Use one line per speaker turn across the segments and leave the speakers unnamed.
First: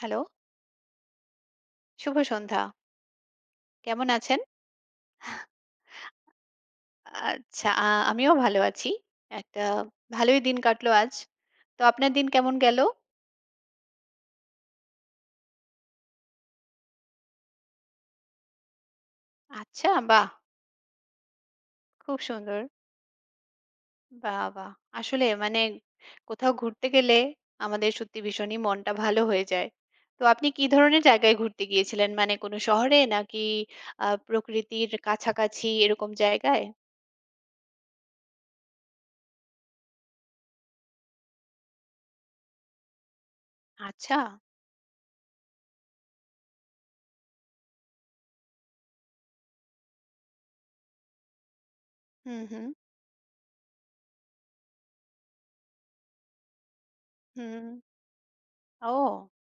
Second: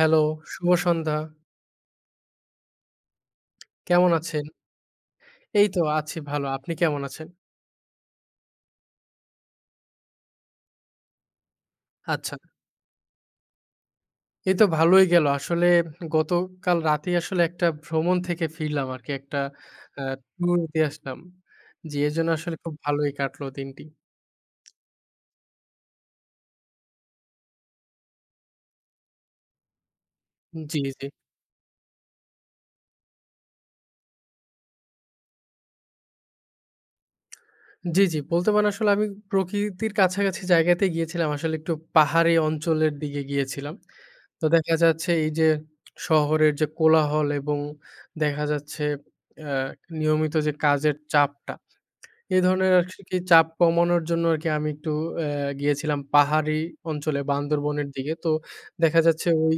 Hello,
শুভ সন্ধ্যা।
শুভ সন্ধ্যা। কেমন
কেমন
আছেন?
আছেন? এই তো আছি ভালো। আপনি কেমন আছেন?
আচ্ছা, আমিও ভালো আছি। একটা ভালোই দিন কাটলো আজ। তো আপনার দিন
আচ্ছা।
কেমন গেল?
এই তো ভালোই গেল। আসলে গতকাল রাতেই আসলে একটা ভ্রমণ থেকে ফিরলাম আরকি। একটা
আচ্ছা,
আ
বাহ!
ট্যুর দিয়ে আসলাম। জি,
খুব
এজন্য আসলে
সুন্দর।
খুব ভালোই কাটলো দিনটি।
বাহ, বাহ! আসলে মানে কোথাও ঘুরতে গেলে আমাদের সত্যি ভীষণই মনটা ভালো হয়ে যায়। তো আপনি কি
জি,
ধরনের
জি।
জায়গায় ঘুরতে গিয়েছিলেন? মানে কোনো শহরে নাকি প্রকৃতির কাছাকাছি এরকম জায়গায়?
জি, জি। বলতে পারেন আসলে আমি প্রকৃতির কাছাকাছি জায়গাতে গিয়েছিলাম। আসলে একটু পাহাড়ি অঞ্চলের দিকে গিয়েছিলাম।
আচ্ছা।
তো দেখা যাচ্ছে এই যে শহরের যে কোলাহল এবং দেখা যাচ্ছে আ নিয়মিত যে কাজের চাপটা
হুম,
এই
হুম,
ধরনের আরকি চাপ কমানোর জন্য আরকি আমি একটু অ্যা গিয়েছিলাম পাহাড়ি অঞ্চলে
হুম।
বান্দরবনের দিকে। তো দেখা যাচ্ছে
ও!
ওই,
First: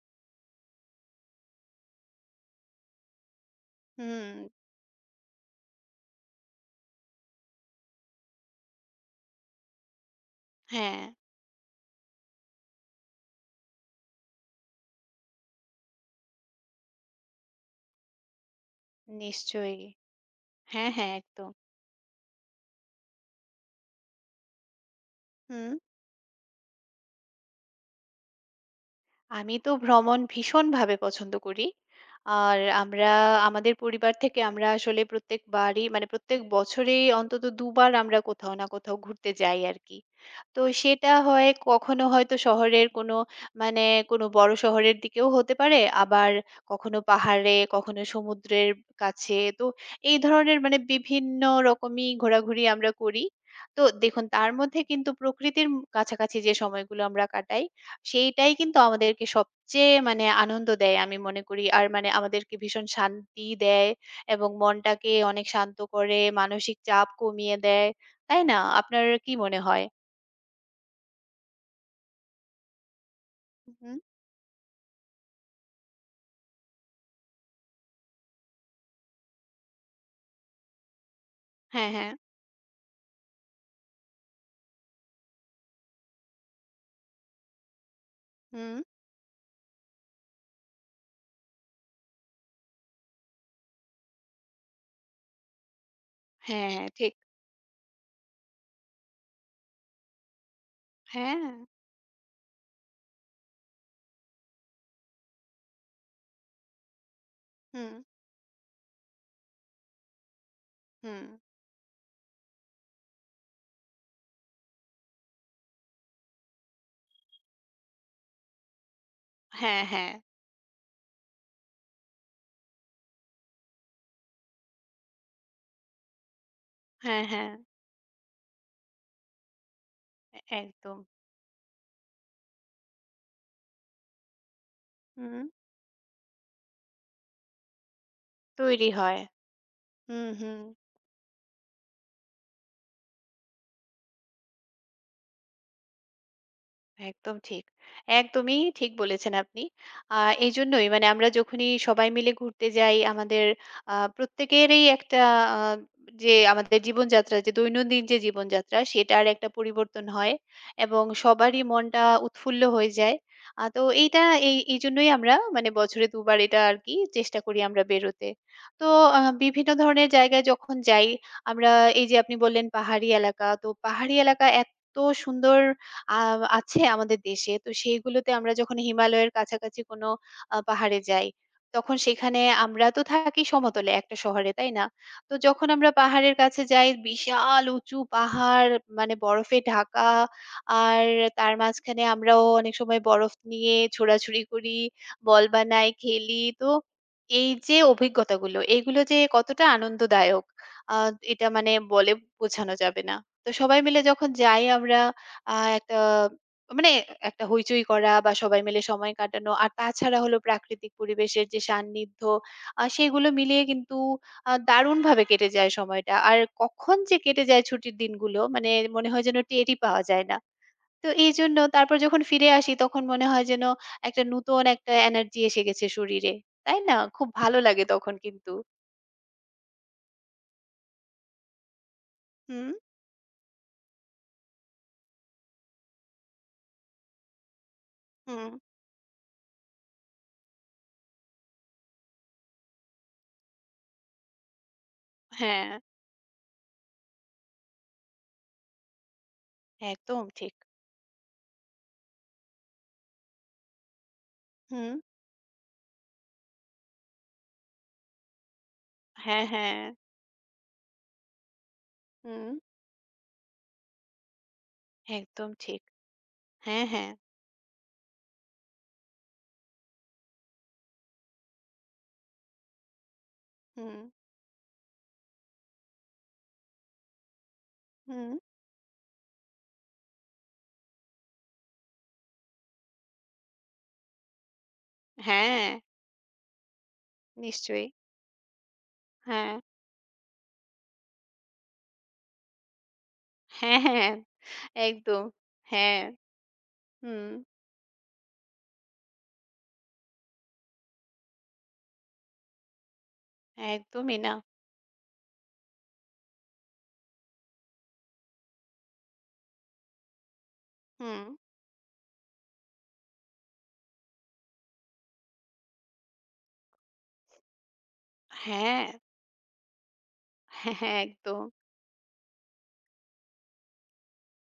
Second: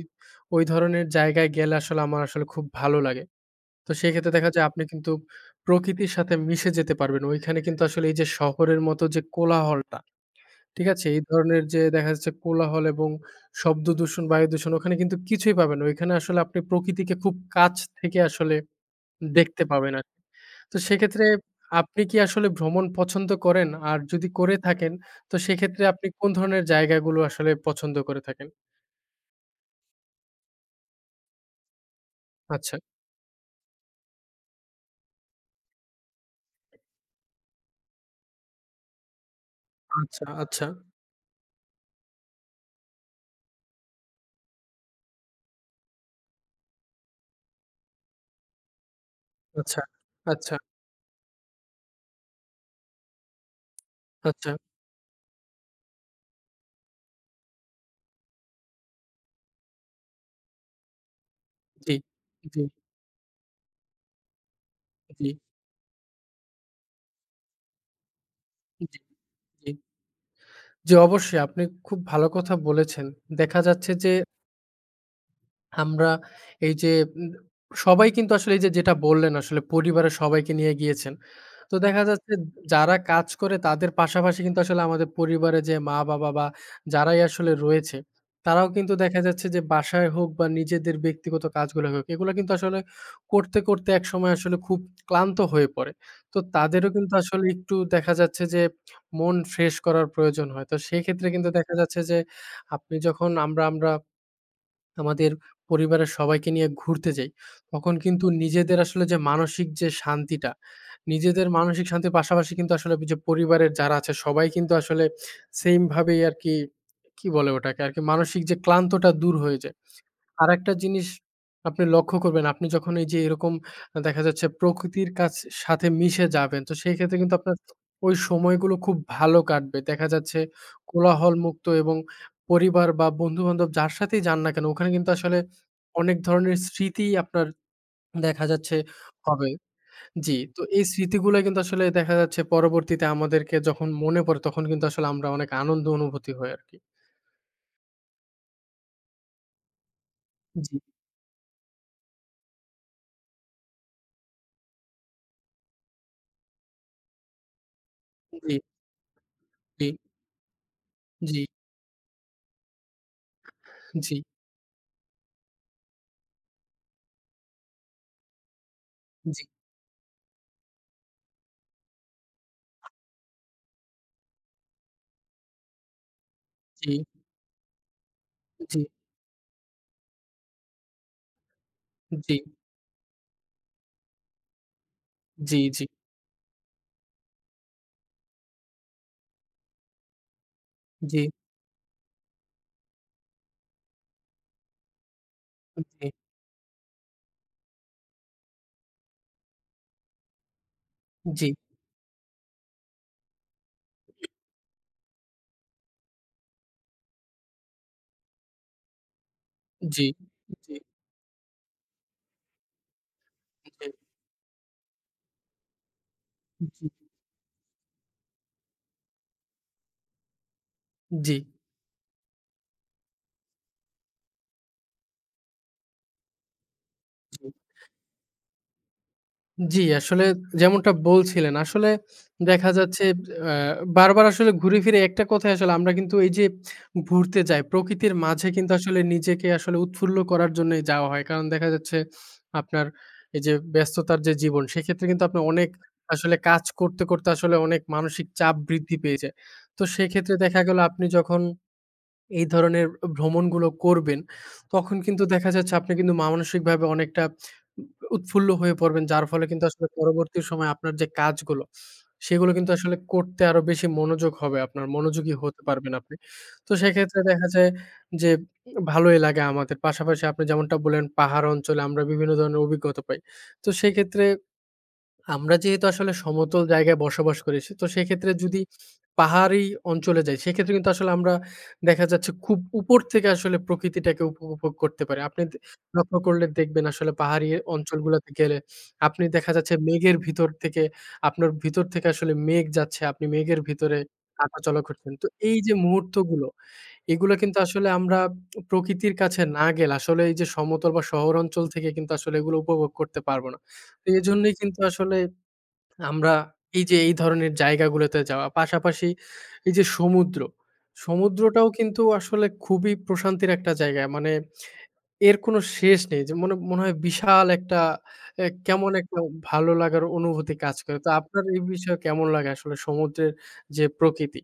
ওই ধরনের জায়গায় গেলে আসলে আমার আসলে খুব ভালো লাগে। তো
হুম,
সেক্ষেত্রে দেখা যায় আপনি কিন্তু প্রকৃতির সাথে মিশে যেতে পারবেন। ওইখানে কিন্তু আসলে এই যে শহরের মতো যে কোলাহলটা, ঠিক
হ্যাঁ,
আছে? এই ধরনের যে দেখা যাচ্ছে কোলাহল এবং শব্দ দূষণ, বায়ু দূষণ ওখানে কিন্তু কিছুই পাবেন না। ওইখানে আসলে আপনি প্রকৃতিকে খুব কাছ থেকে আসলে দেখতে
নিশ্চয়ই।
পাবেন আরকি। তো
হ্যাঁ, হ্যাঁ
সেক্ষেত্রে
একদম।
আপনি কি আসলে ভ্রমণ পছন্দ করেন? আর যদি করে থাকেন, তো
হুম।
সেক্ষেত্রে আপনি কোন ধরনের জায়গাগুলো আসলে পছন্দ করে থাকেন?
আমি তো ভ্রমণ ভীষণভাবে পছন্দ করি। আর
আচ্ছা,
আমাদের পরিবার থেকে আমরা আসলে প্রত্যেকবারই মানে প্রত্যেক বছরেই অন্তত ২ বার আমরা কোথাও না কোথাও ঘুরতে যাই আরকি।
আচ্ছা,
তো
আচ্ছা,
সেটা হয় কখনো হয়তো শহরের কোনো মানে কোনো বড় শহরের দিকেও হতে পারে, আবার কখনো পাহাড়ে, কখনো সমুদ্রের কাছে। তো
আচ্ছা,
এই
আচ্ছা,
ধরনের মানে বিভিন্ন রকমই ঘোরাঘুরি আমরা করি। তো দেখুন তার
আচ্ছা।
মধ্যে কিন্তু প্রকৃতির কাছাকাছি যে সময়গুলো আমরা কাটাই সেইটাই কিন্তু আমাদেরকে সবচেয়ে মানে আনন্দ দেয় আমি মনে করি। আর
জি,
মানে আমাদেরকে
জি,
ভীষণ শান্তি দেয় এবং মনটাকে
জি,
অনেক শান্ত করে, মানসিক চাপ কমিয়ে দেয়। তাই না?
জি,
আপনার কি মনে
জি।
হয়?
জি, অবশ্যই আপনি খুব ভালো কথা বলেছেন। দেখা যাচ্ছে
হুম,
যে আমরা এই যে উম সবাই কিন্তু আসলে এই যে যেটা বললেন আসলে পরিবারের সবাইকে নিয়ে গিয়েছেন। তো
হ্যাঁ,
দেখা
হ্যাঁ।
যাচ্ছে যারা কাজ করে তাদের পাশাপাশি কিন্তু আসলে আমাদের পরিবারে যে মা-বাবা বা যারাই আসলে রয়েছে, তারাও
হুম,
কিন্তু দেখা যাচ্ছে যে বাসায় হোক বা নিজেদের ব্যক্তিগত কাজগুলো হোক, এগুলো কিন্তু আসলে করতে একসময় আসলে খুব ক্লান্ত হয়ে পড়ে। তো
হ্যাঁ, হ্যাঁ,
তাদেরও
ঠিক।
কিন্তু আসলে একটু দেখা যাচ্ছে যে মন ফ্রেশ করার প্রয়োজন হয়। তো সেক্ষেত্রে
হ্যাঁ,
কিন্তু দেখা যাচ্ছে যে আপনি যখন আমরা আমাদের পরিবারের সবাইকে নিয়ে ঘুরতে যাই,
হুম,
তখন কিন্তু নিজেদের আসলে যে মানসিক যে শান্তিটা,
হুম।
নিজেদের মানসিক শান্তির পাশাপাশি কিন্তু আসলে যে পরিবারের যারা আছে সবাই কিন্তু আসলে সেইম ভাবেই আরকি, কি কি বলে ওটাকে আরকি মানসিক যে ক্লান্তটা দূর হয়ে যায়।
হ্যাঁ, হ্যাঁ।
আরেকটা জিনিস আপনি লক্ষ্য করবেন, আপনি যখন এই যে এরকম দেখা যাচ্ছে প্রকৃতির সাথে মিশে যাবেন, তো সেই ক্ষেত্রে
হ্যাঁ,
কিন্তু
হ্যাঁ।
আপনার ওই সময়গুলো খুব ভালো কাটবে। দেখা যাচ্ছে
এ একদম।
কোলাহলমুক্ত এবং পরিবার বা বন্ধু-বান্ধব যার সাথেই যান না কেন, ওখানে কিন্তু আসলে
হুম,
অনেক ধরনের স্মৃতিই আপনার দেখা যাচ্ছে
তৈরি হয়।
হবে।
হুম,
জি,
হুম।
তো এই স্মৃতিগুলা কিন্তু আসলে দেখা যাচ্ছে পরবর্তীতে আমাদেরকে যখন মনে পড়ে, তখন কিন্তু আসলে আমরা অনেক আনন্দ অনুভূতি হই আরকি।
একদম ঠিক। একদমই ঠিক বলেছেন আপনি। আ
জি,
এজন্যই মানে আমরা যখনই সবাই মিলে ঘুরতে যাই আমাদের প্রত্যেকেরই একটা আ যে আমাদের জীবনযাত্রা যে দৈনন্দিন যে
জি,
জীবনযাত্রা সেটার একটা
জি,
পরিবর্তন হয় এবং
জি, জি,
সবারই মনটা উৎফুল্ল হয়ে যায়। তো
জি,
এইটা এইজন্যই আমরা মানে বছরে ২ বার এটা আরকি চেষ্টা করি আমরা বেরোতে। তো বিভিন্ন ধরনের জায়গায় যখন যাই আমরা এই যে আপনি বললেন পাহাড়ি এলাকা, তো পাহাড়ি এলাকা এত সুন্দর আ আছে
জি,
আমাদের দেশে। তো সেইগুলোতে আমরা যখন
জি।
হিমালয়ের কাছাকাছি কোনো পাহাড়ে যাই, তখন
জি,
সেখানে আমরা তো থাকি সমতলে একটা শহরে, তাই না? তো
জি,
যখন
জি,
আমরা পাহাড়ের কাছে যাই, বিশাল উঁচু পাহাড় মানে বরফে ঢাকা। আর
জি,
তার মাঝখানে আমরাও অনেক সময় বরফ নিয়ে ছোড়াছুড়ি করি, বল বানাই,
জি,
খেলি। তো এই যে অভিজ্ঞতাগুলো, এগুলো যে কতটা আনন্দদায়ক আ এটা
জি, জি,
মানে বলে বোঝানো যাবে না। তো সবাই মিলে যখন যাই আমরা আ একটা মানে একটা হইচই করা বা সবাই মিলে সময় কাটানো। আর
জি,
তাছাড়া হলো প্রাকৃতিক পরিবেশের যে সান্নিধ্য সেগুলো মিলিয়ে কিন্তু দারুণভাবে কেটে যায় সময়টা। আর কখন যে কেটে যায় ছুটির দিনগুলো মানে মনে হয় যেন টেরই পাওয়া যায় না। তো
জি, জি,
এইজন্য তারপর যখন ফিরে আসি তখন মনে হয় যেন একটা নতুন একটা এনার্জি এসে গেছে শরীরে। তাই না? খুব
জি,
ভালো লাগে তখন কিন্তু।
জি, আসলে যেমনটা বলছিলেন, আসলে
হুম,
দেখা যাচ্ছে আ বারবার আসলে ঘুরে ফিরে একটা কথাই আসলে আমরা কিন্তু এই যে ঘুরতে যাই, প্রকৃতির মাঝে
হুম।
কিন্তু আসলে নিজেকে আসলে উৎফুল্ল করার জন্যই যাওয়া হয়। কারণ দেখা যাচ্ছে আপনার এই যে ব্যস্ততার যে জীবন, সেক্ষেত্রে কিন্তু আপনার
হ্যাঁ,
অনেক আসলে কাজ করতে আসলে অনেক মানসিক চাপ বৃদ্ধি পেয়ে যায়। তো
একদম
সেক্ষেত্রে
ঠিক।
দেখা গেল আপনি যখন এই ধরনের ভ্রমণগুলো করবেন,
হুম।
তখন কিন্তু দেখা যাচ্ছে আপনি কিন্তু মানসিকভাবে অনেকটা উৎফুল্ল হয়ে পড়বেন। যার
হ্যাঁ,
ফলে কিন্তু
হ্যাঁ।
আসলে পরবর্তী সময়ে আপনার যে কাজগুলো,
হুম,
সেগুলো কিন্তু আসলে করতে আরো বেশি মনোযোগ হবে আপনার, মনোযোগী
একদম
হতে
ঠিক।
পারবেন আপনি। তো
হ্যাঁ, হ্যাঁ।
সেক্ষেত্রে দেখা যায় যে ভালোই লাগে আমাদের। পাশাপাশি আপনি যেমনটা বললেন পাহাড় অঞ্চলে আমরা বিভিন্ন ধরনের অভিজ্ঞতা পাই। তো
হুম,
সেক্ষেত্রে আমরা যেহেতু আসলে সমতল জায়গায় বসবাস করি সে তো সেক্ষেত্রে
হুম।
যদি পাহাড়ি অঞ্চলে যাই সেক্ষেত্রে কিন্তু আসলে আমরা দেখা যাচ্ছে খুব উপর থেকে আসলে প্রকৃতিটাকে উপভোগ করতে পারি। আপনি
হ্যাঁ,
লক্ষ্য করলে দেখবেন আসলে পাহাড়ি
নিশ্চয়ই।
অঞ্চলগুলোতে গেলে আপনি দেখা
হ্যাঁ,
যাচ্ছে মেঘের ভিতর থেকে আপনার ভিতর থেকে আসলে মেঘ যাচ্ছে। আপনি মেঘের
হ্যাঁ,
ভিতরে
হ্যাঁ,
হাঁটাচলা করছেন।
একদম।
তো এই যে
হ্যাঁ,
মুহূর্তগুলো
হুম,
এগুলো কিন্তু আসলে আমরা প্রকৃতির কাছে না গেলে আসলে এই যে সমতল বা শহর অঞ্চল থেকে কিন্তু আসলে এগুলো উপভোগ করতে পারব না। তো
একদমই না।
এজন্যই কিন্তু আসলে আমরা এই যে এই ধরনের জায়গাগুলোতে যাওয়া, পাশাপাশি এই যে সমুদ্র,
হুম,
সমুদ্রটাও কিন্তু আসলে খুবই প্রশান্তির একটা জায়গা। মানে এর কোনো শেষ নেই। যে মনে মনে হয় বিশাল একটা
হ্যাঁ,
কেমন একটা ভালো লাগার অনুভূতি
হ্যাঁ,
কাজ
হ্যাঁ,
করে। তো
একদম।
আপনার এই বিষয়ে কেমন লাগে আসলে সমুদ্রের যে প্রকৃতি?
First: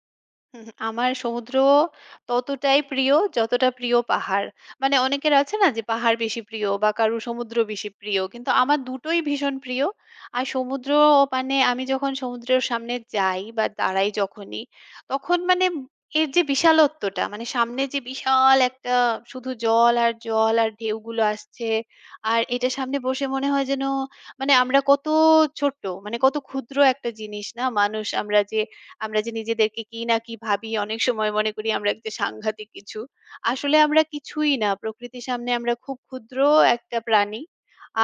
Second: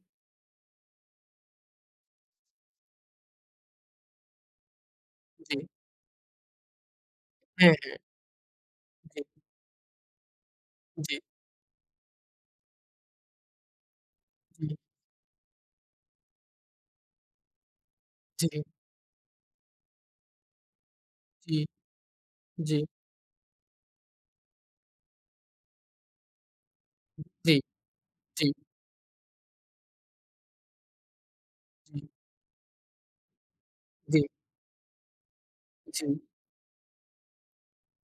হুম, আমার সমুদ্র ততটাই প্রিয় যতটা প্রিয় পাহাড়। মানে অনেকের আছে
জি,
না যে পাহাড় বেশি প্রিয় বা কারো সমুদ্র
হ্যাঁ,
বেশি
হ্যাঁ।
প্রিয়। কিন্তু আমার দুটোই
জি,
ভীষণ প্রিয়। আর সমুদ্র
জি,
মানে আমি যখন সমুদ্রের সামনে যাই বা দাঁড়াই যখনই,
জি,
তখন মানে এর যে বিশালত্বটা মানে সামনে যে
জি,
বিশাল একটা শুধু জল আর জল আর ঢেউগুলো
জি,
আসছে। আর এটার
জি, জি,
সামনে বসে মনে হয় যেন মানে আমরা কত ছোট্ট মানে কত ক্ষুদ্র একটা
জি,
জিনিস
জি,
না মানুষ আমরা
জি,
যে আমরা যে নিজেদেরকে কি না কি ভাবি অনেক সময় মনে করি আমরা যে সাংঘাতিক কিছু। আসলে আমরা
জি, জি,
কিছুই না। প্রকৃতির সামনে আমরা খুব ক্ষুদ্র একটা প্রাণী।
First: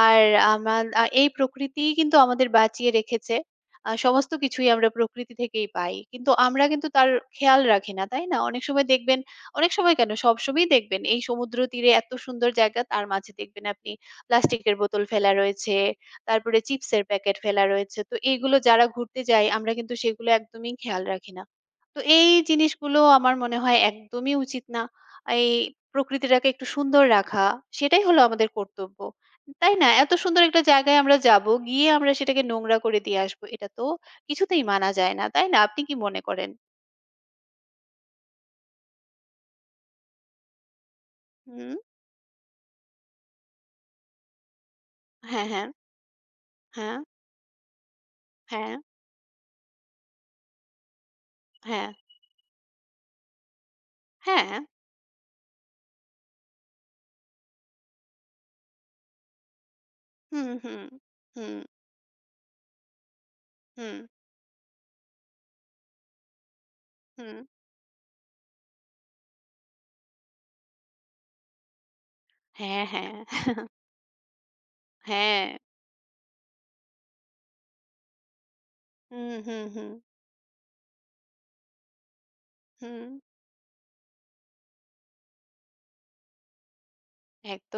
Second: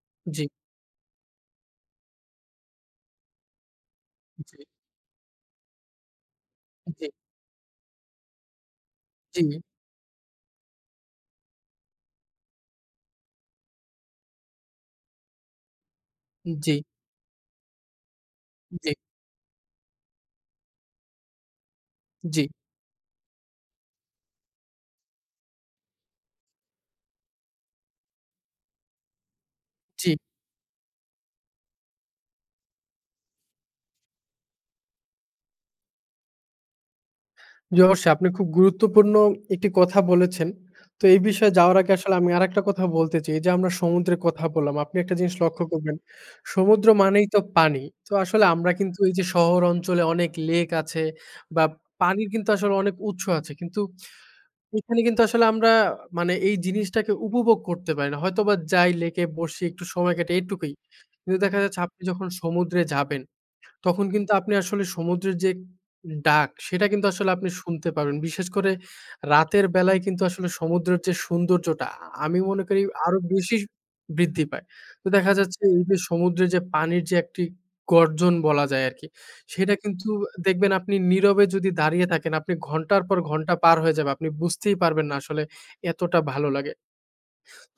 আর
জি,
আমার এই প্রকৃতিই কিন্তু আমাদের বাঁচিয়ে রেখেছে। সমস্ত কিছুই আমরা প্রকৃতি থেকেই পাই। কিন্তু আমরা কিন্তু তার খেয়াল রাখি না, তাই না? অনেক সময় দেখবেন
জি,
অনেক সময় কেন সবসময়ই দেখবেন এই সমুদ্র তীরে এত সুন্দর জায়গা তার মাঝে দেখবেন আপনি প্লাস্টিকের বোতল ফেলা রয়েছে তারপরে
জি,
চিপসের প্যাকেট ফেলা রয়েছে। তো এইগুলো যারা ঘুরতে যায় আমরা কিন্তু সেগুলো একদমই খেয়াল রাখি না। তো এই
জি,
জিনিসগুলো আমার মনে হয় একদমই উচিত না। এই প্রকৃতিটাকে একটু সুন্দর রাখা সেটাই হলো আমাদের কর্তব্য। তাই না?
জি।
এত সুন্দর একটা জায়গায় আমরা যাবো, গিয়ে আমরা সেটাকে নোংরা করে দিয়ে আসবো। এটা তো কিছুতেই মানা যায় না। তাই না? আপনি কি মনে করেন?
জি, অবশ্যই আপনি খুব গুরুত্বপূর্ণ একটি কথা বলেছেন। তো এই বিষয়ে
হুম,
যাওয়ার আগে আসলে আমি আরেকটা কথা বলতে চাই। এই যে আমরা সমুদ্রের কথা বললাম, আপনি একটা জিনিস
হ্যাঁ,
লক্ষ্য
হ্যাঁ,
করবেন, সমুদ্র
হ্যাঁ,
মানেই তো পানি। তো আসলে আমরা
হ্যাঁ,
কিন্তু এই যে শহর অঞ্চলে অনেক লেক আছে বা
হ্যাঁ,
পানির কিন্তু আসলে অনেক উৎস আছে। কিন্তু
হ্যাঁ,
এখানে কিন্তু আসলে আমরা মানে এই জিনিসটাকে উপভোগ করতে পারি না। হয়তোবা যাই লেকে বসি, একটু সময় কাটাই
হুম,
এটুকুই।
হুম,
কিন্তু দেখা
হুম,
যাচ্ছে আপনি যখন সমুদ্রে যাবেন
হুম,
তখন কিন্তু আপনি আসলে সমুদ্রের যে ডাক, সেটা কিন্তু আসলে
হুম,
আপনি শুনতে পাবেন। বিশেষ করে রাতের বেলায় কিন্তু আসলে সমুদ্রের যে সৌন্দর্যটা, আমি মনে করি
হ্যাঁ, হ্যাঁ,
আরো বেশি বৃদ্ধি পায়। তো দেখা
হ্যাঁ,
যাচ্ছে এই যে সমুদ্রে যে পানির যে একটি গর্জন বলা যায় আরকি,
হুম, হুম,
সেটা
হুম।
কিন্তু দেখবেন আপনি নীরবে যদি দাঁড়িয়ে থাকেন, আপনি ঘন্টার
হুম,
পর ঘন্টা পার হয়ে যাবে। আপনি বুঝতেই পারবেন না আসলে এতটা ভালো লাগে।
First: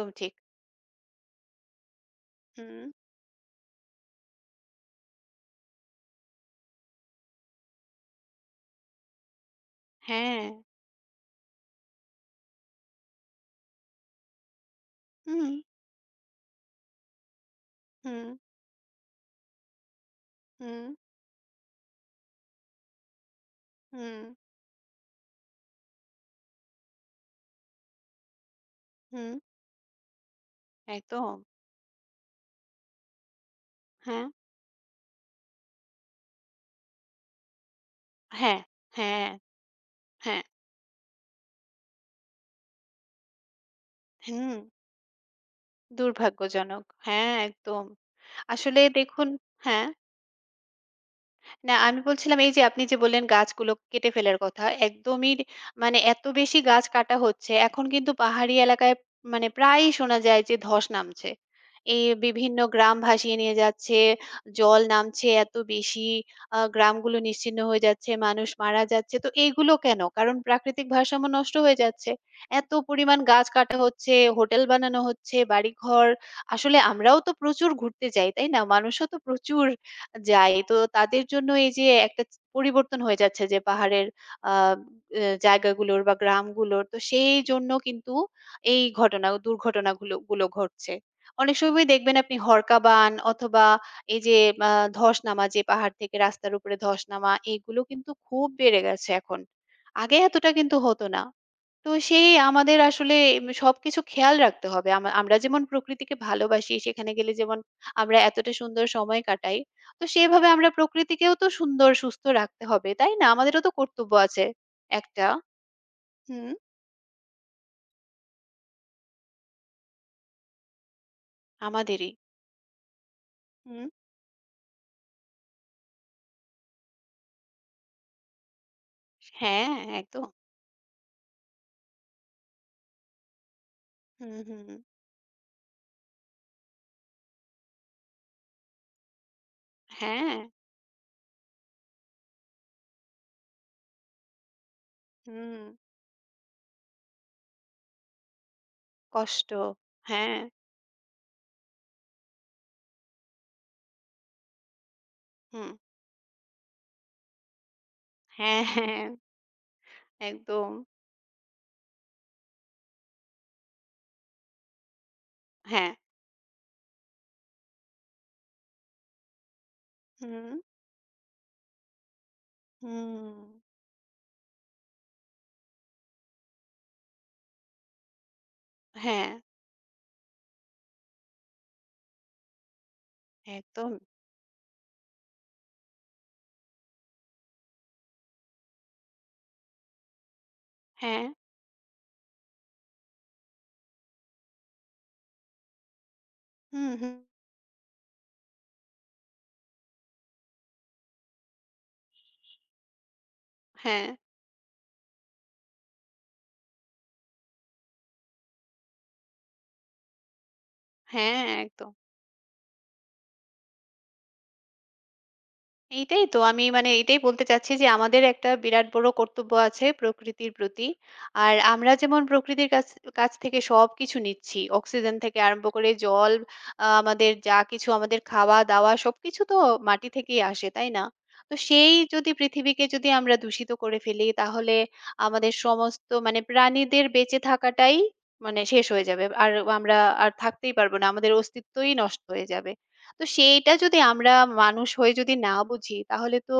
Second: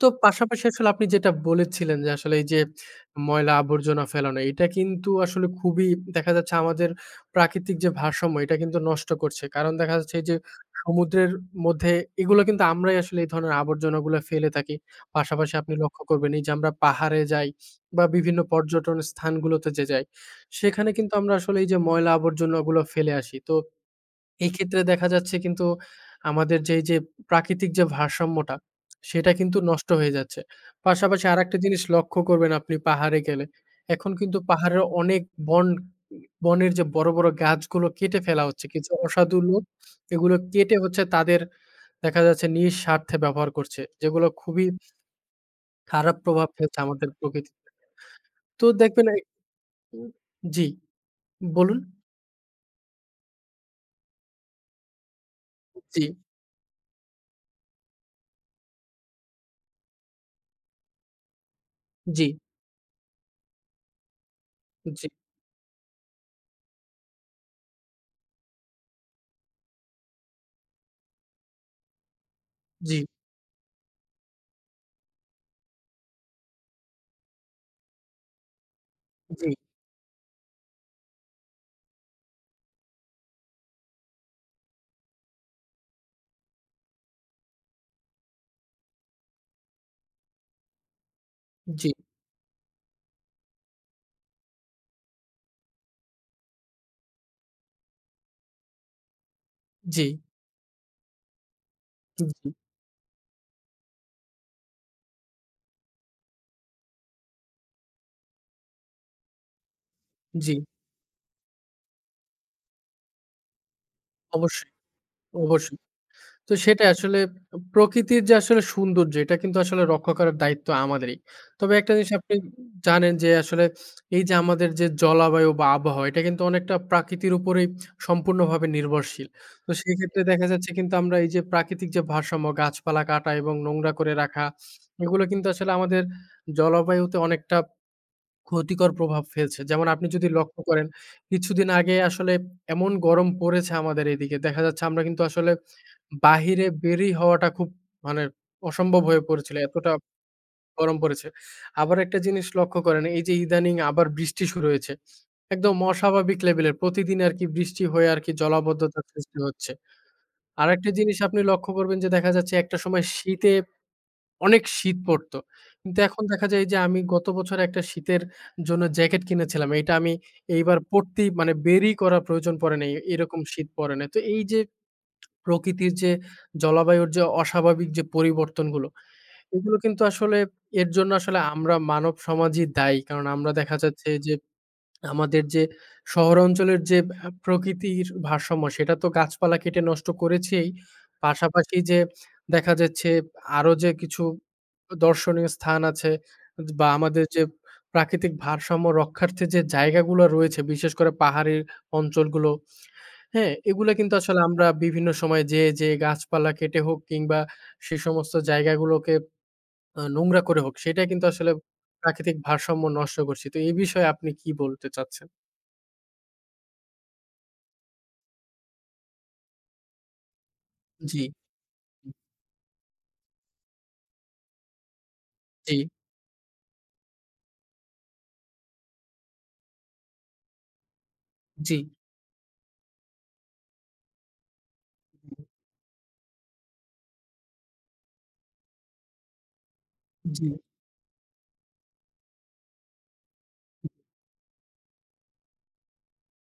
তো
ঠিক।
পাশাপাশি আসলে আপনি যেটা বলেছিলেন যে আসলে এই যে
হুম,
ময়লা আবর্জনা ফেলানো এটা কিন্তু আসলে খুবই দেখা যাচ্ছে আমাদের প্রাকৃতিক যে ভারসাম্য এটা কিন্তু নষ্ট করছে। কারণ দেখা যাচ্ছে এই যে
হ্যাঁ।
সমুদ্রের মধ্যে এগুলো কিন্তু আমরাই আসলে এই ধরনের আবর্জনাগুলো ফেলে থাকি।
হুম,
পাশাপাশি আপনি লক্ষ্য করবেন এই যে আমরা পাহাড়ে যাই বা
হুম,
বিভিন্ন পর্যটন স্থানগুলোতে যে যাই,
হুম,
সেখানে কিন্তু আমরা আসলে এই যে ময়লা আবর্জনাগুলো ফেলে আসি। তো
হুম,
এই ক্ষেত্রে দেখা যাচ্ছে কিন্তু আমাদের যেই যে প্রাকৃতিক যে ভারসাম্যটা, সেটা
হুম,
কিন্তু নষ্ট হয়ে যাচ্ছে। পাশাপাশি
একদম।
আরেকটা জিনিস লক্ষ্য করবেন আপনি পাহাড়ে গেলে। এখন
হ্যাঁ,
কিন্তু পাহাড়ের অনেক বন বনের যে বড়, বড় গাছগুলো কেটে ফেলা
হ্যাঁ,
হচ্ছে। কিছু
হ্যাঁ,
অসাধু লোক এগুলো
হ্যাঁ,
কেটে হচ্ছে তাদের দেখা যাচ্ছে নিজ স্বার্থে ব্যবহার করছে। যেগুলো
হুম,
খুবই খারাপ প্রভাব ফেলছে
দুর্ভাগ্যজনক।
আমাদের
হ্যাঁ,
প্রকৃতিতে।
একদম।
তো
আসলে
দেখবেন এই
দেখুন হ্যাঁ?
জি,
না
বলুন।
আমি বলছিলাম এই যে আপনি যে বললেন গাছগুলো কেটে ফেলার কথা, একদমই মানে
জি,
এত বেশি গাছ কাটা হচ্ছে এখন কিন্তু পাহাড়ি এলাকায় মানে প্রায়ই শোনা যায় যে ধস নামছে। এই
জি,
বিভিন্ন গ্রাম ভাসিয়ে নিয়ে যাচ্ছে, জল
জি,
নামছে এত বেশি, গ্রামগুলো নিশ্চিহ্ন হয়ে যাচ্ছে, মানুষ মারা যাচ্ছে। তো এইগুলো কেন? কারণ প্রাকৃতিক ভারসাম্য নষ্ট হয়ে যাচ্ছে। এত
জি,
পরিমাণ গাছ কাটা হচ্ছে, হোটেল বানানো হচ্ছে, বাড়িঘর। আসলে আমরাও তো প্রচুর ঘুরতে যাই, তাই না? মানুষও তো
জি,
প্রচুর যায়। তো তাদের জন্য এই যে একটা চ পরিবর্তন হয়ে যাচ্ছে যে পাহাড়ের আ জায়গাগুলোর বা গ্রামগুলোর। তো সেই জন্য কিন্তু এই ঘটনা ও দুর্ঘটনাগুলো ঘটছে। অনেক সময়
জি,
দেখবেন আপনি হরকাবান অথবা এই যে আ ধস নামা যে পাহাড় থেকে রাস্তার উপরে ধস নামা এগুলো কিন্তু খুব বেড়ে গেছে এখন।
জি,
আগে এতটা কিন্তু হতো না। তো সেই
জি,
আমাদের আসলে সবকিছু খেয়াল রাখতে হবে। আমরা যেমন প্রকৃতিকে ভালোবাসি, সেখানে গেলে যেমন আমরা এতটা সুন্দর সময় কাটাই। তো সেভাবে
জি।
আমরা প্রকৃতিকেও তো সুন্দর, সুস্থ রাখতে হবে, তাই না? আমাদেরও তো কর্তব্য আছে
অবশ্যই,
একটা।
অবশ্যই।
হুম,
তো সেটাই আসলে প্রকৃতির যে আসলে সৌন্দর্য এটা কিন্তু আসলে রক্ষা করার দায়িত্ব আমাদেরই। তবে একটা
আমাদেরই।
জিনিস আপনি জানেন যে আসলে
হুম।
এই যে আমাদের যে জলবায়ু বা আবহাওয়া এটা কিন্তু অনেকটা প্রাকৃতির উপরেই সম্পূর্ণভাবে নির্ভরশীল।
হ্যাঁ,
তো সেই ক্ষেত্রে
একদম।
দেখা যাচ্ছে কিন্তু আমরা এই যে প্রাকৃতিক যে ভারসাম্য গাছপালা কাটা এবং নোংরা করে
হুম,
রাখা
হুম।
এগুলো কিন্তু আসলে আমাদের জলবায়ুতে অনেকটা ক্ষতিকর প্রভাব ফেলছে। যেমন আপনি যদি
হ্যাঁ,
লক্ষ্য করেন, কিছুদিন আগে আসলে এমন গরম পড়েছে আমাদের এদিকে। দেখা যাচ্ছে আমরা কিন্তু আসলে
হুম।
বাহিরে বেরি হওয়াটা খুব মানে অসম্ভব হয়ে
কষ্ট।
পড়েছিল। এতটা
হ্যাঁ,
গরম পড়েছে। আবার একটা জিনিস লক্ষ্য করেন, এই যে ইদানিং আবার বৃষ্টি শুরু হয়েছে।
হুম।
একদম অস্বাভাবিক লেভেলের। প্রতিদিন আরকি বৃষ্টি হয়ে আরকি
হ্যাঁ,
জলাবদ্ধতার
হ্যাঁ,
সৃষ্টি হচ্ছে।
একদম।
আরেকটা জিনিস আপনি লক্ষ্য করবেন যে দেখা যাচ্ছে একটা সময় শীতে অনেক শীত পড়তো।
হ্যাঁ,
কিন্তু এখন দেখা যায় যে আমি গত বছর একটা শীতের জন্য জ্যাকেট কিনেছিলাম। এটা আমি
হুম,
এইবার পড়তেই মানে বেরই করার প্রয়োজন পড়ে নাই।
হুম।
এরকম শীত পড়ে নাই। তো এই যে প্রকৃতির যে জলবায়ুর যে অস্বাভাবিক যে পরিবর্তনগুলো,
হ্যাঁ,
এগুলো কিন্তু আসলে এর জন্য আসলে আমরা মানব সমাজই দায়ী। কারণ আমরা দেখা
একদম।
যাচ্ছে যে আমাদের যে শহর অঞ্চলের যে প্রকৃতির ভারসাম্য সেটা তো গাছপালা কেটে নষ্ট করেছেই।
হ্যাঁ,
পাশাপাশি যে দেখা যাচ্ছে আরো যে কিছু দর্শনীয় স্থান আছে বা
হুম, হুম।
আমাদের যে প্রাকৃতিক ভারসাম্য রক্ষার্থে যে জায়গাগুলো রয়েছে বিশেষ করে পাহাড়ি অঞ্চলগুলো, হ্যাঁ? এগুলা
হ্যাঁ।
কিন্তু আসলে আমরা বিভিন্ন সময় যেয়ে গাছপালা কেটে হোক কিংবা সে সমস্ত জায়গাগুলোকে নোংরা করে হোক সেটা কিন্তু
হ্যাঁ,
আসলে
একদম।
প্রাকৃতিক ভারসাম্য নষ্ট করছি। তো এই বিষয়ে আপনি কি বলতে চাচ্ছেন?
এইটাই তো আমি মানে এটাই বলতে চাচ্ছি যে আমাদের একটা বিরাট বড় কর্তব্য আছে প্রকৃতির প্রতি।
জি।
আর আমরা
জি,
যেমন প্রকৃতির কাছ কাছ থেকে সবকিছু নিচ্ছি। অক্সিজেন থেকে আরম্ভ করে জল, আমাদের যা কিছু আমাদের খাওয়া-দাওয়া সবকিছু তো মাটি থেকেই আসে, তাই না? তো
জি,
সেই যদি পৃথিবীকে যদি আমরা দূষিত করে ফেলি তাহলে আমাদের সমস্ত মানে প্রাণীদের বেঁচে থাকাটাই মানে শেষ হয়ে যাবে। আর আমরা আর
জি,
থাকতেই পারব না। আমাদের অস্তিত্বই নষ্ট হয়ে যাবে। তো সেইটা যদি আমরা মানুষ হয়ে যদি না বুঝি, তাহলে তো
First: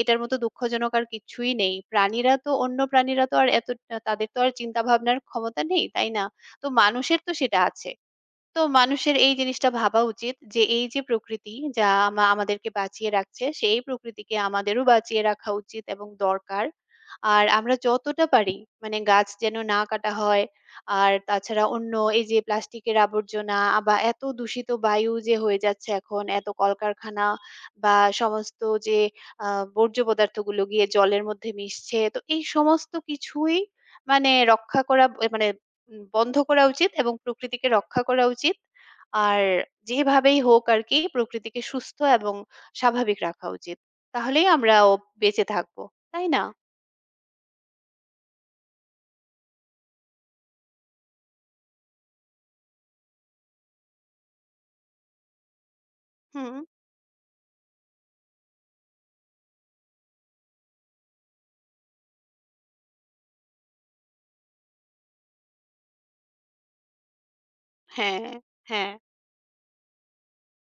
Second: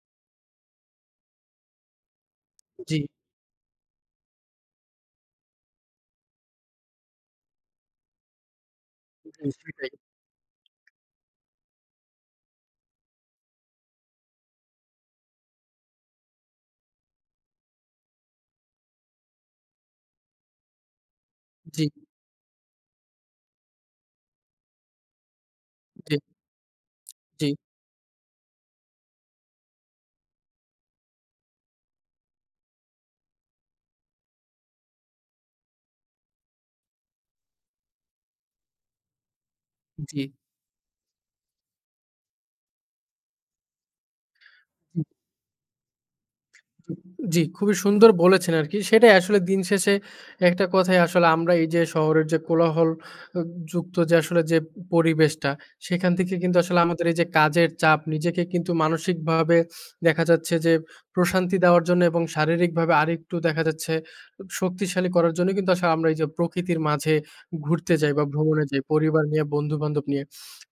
এটার মতো দুঃখজনক আর কিছুই নেই।
জি,
প্রাণীরা তো আর এত তাদের তো আর চিন্তা ভাবনার ক্ষমতা নেই, তাই না? তো মানুষের তো সেটা আছে। তো মানুষের এই
জি,
জিনিসটা
সেটাই।
ভাবা উচিত যে এই যে প্রকৃতি যা আমাদেরকে বাঁচিয়ে রাখছে, সেই প্রকৃতিকে আমাদেরও বাঁচিয়ে রাখা উচিত এবং দরকার। আর আমরা যতটা পারি মানে গাছ যেন না কাটা হয়। আর তাছাড়া
জি,
অন্য এই যে প্লাস্টিকের আবর্জনা বা এত দূষিত বায়ু যে হয়ে যাচ্ছে
জি,
এখন, এত কলকারখানা
জি,
বা সমস্ত যে আ বর্জ্য পদার্থগুলো গিয়ে জলের মধ্যে মিশছে। তো এই সমস্ত কিছুই মানে মানে বন্ধ করা উচিত এবং প্রকৃতিকে রক্ষা করা উচিত। আর
জি।
যেভাবেই হোক আরকি প্রকৃতিকে সুস্থ এবং স্বাভাবিক রাখা উচিত। তাহলেই আমরাও বেঁচে থাকবো। তাই না?
জি, খুবই সুন্দর বলেছেন আরকি। সেটাই আসলে দিন শেষে একটা কথাই আসলে আমরা এই যে শহরের যে কোলাহল অ যুক্ত যে আসলে যে পরিবেশটা, সেখান থেকে
হুম।
কিন্তু আসলে আমাদের এই যে কাজের চাপ, নিজেকে কিন্তু মানসিকভাবে দেখা যাচ্ছে যে প্রশান্তি দেওয়ার জন্য এবং শারীরিকভাবে আরেকটু দেখা যাচ্ছে শক্তিশালী করার জন্য কিন্তু আসলে আমরা এই যে প্রকৃতির মাঝে ঘুরতে যাই বা
হ্যাঁ,
ভ্রমণে যাই
হ্যাঁ,
পরিবার নিয়ে, বন্ধু-বান্ধব নিয়ে।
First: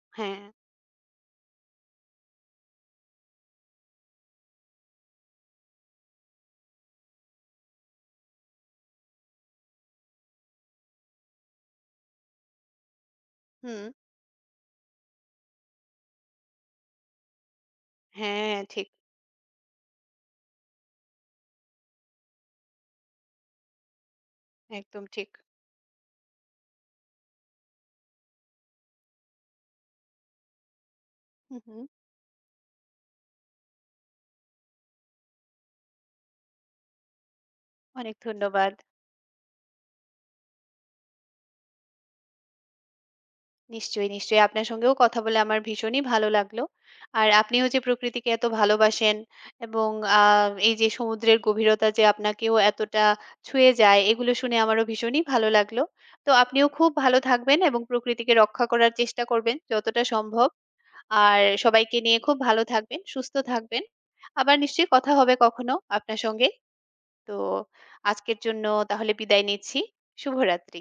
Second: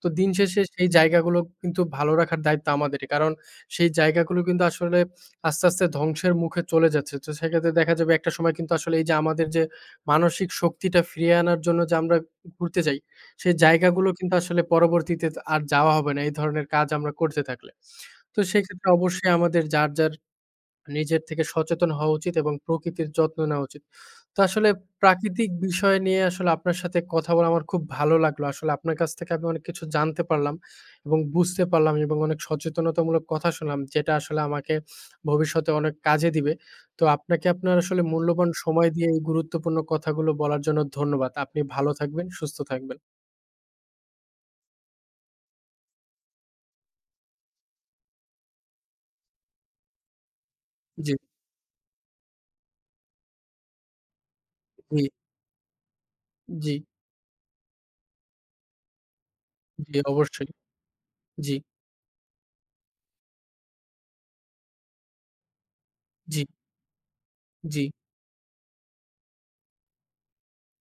তো দিন
হ্যাঁ।
শেষে সেই জায়গাগুলো কিন্তু ভালো রাখার দায়িত্ব আমাদেরই। কারণ সেই জায়গাগুলো কিন্তু আসলে আস্তে ধ্বংসের মুখে চলে যাচ্ছে। তো সেক্ষেত্রে দেখা যাবে একটা সময় কিন্তু আসলে এই যে আমাদের যে মানসিক শক্তিটা ফিরিয়ে আনার জন্য যে আমরা ঘুরতে যাই, সেই
হুম।
জায়গাগুলো কিন্তু আসলে পরবর্তীতে আর যাওয়া হবে না এই ধরনের কাজ আমরা করতে থাকলে। তো
হ্যাঁ, ঠিক।
সেক্ষেত্রে অবশ্যই আমাদের যার, যার নিজের থেকে সচেতন হওয়া উচিত এবং প্রকৃতির যত্ন নেওয়া উচিত। তো আসলে
একদম ঠিক।
প্রাকৃতিক বিষয় নিয়ে আসলে আপনার সাথে কথা বলে আমার খুব ভালো লাগলো। আসলে আপনার কাছ থেকে আমি অনেক কিছু জানতে পারলাম এবং
হু,
বুঝতে
হু।
পারলাম এবং অনেক সচেতনতামূলক কথা শুনলাম যেটা আসলে আমাকে ভবিষ্যতে অনেক কাজে দিবে। তো আপনাকে আপনার আসলে
অনেক
মূল্যবান
ধন্যবাদ।
সময় দিয়ে এই গুরুত্বপূর্ণ কথাগুলো বলার জন্য ধন্যবাদ। আপনি ভালো থাকবেন, সুস্থ থাকবেন।
নিশ্চয়ই, নিশ্চয়ই। আপনার সঙ্গেও কথা বলে আমার ভীষণই ভালো লাগলো। আর আপনিও যে প্রকৃতিকে এত ভালোবাসেন এবং আ এই যে
জি,
সমুদ্রের গভীরতা যে আপনাকেও এতটা ছুঁয়ে যায়, এগুলো শুনে আমারও
জি,
ভীষণই ভালো লাগলো। তো আপনিও
জি,
খুব ভালো থাকবেন এবং প্রকৃতিকে রক্ষা করার চেষ্টা করবেন
জি,
যতটা সম্ভব।
অবশ্যই।
আর
জি,
সবাইকে নিয়ে খুব ভালো থাকবেন, সুস্থ থাকবেন। আবার নিশ্চয়ই কথা হবে কখনো আপনার
জি,
সঙ্গে। তো
জি।
আজকের জন্য তাহলে বিদায় নিচ্ছি। শুভরাত্রি।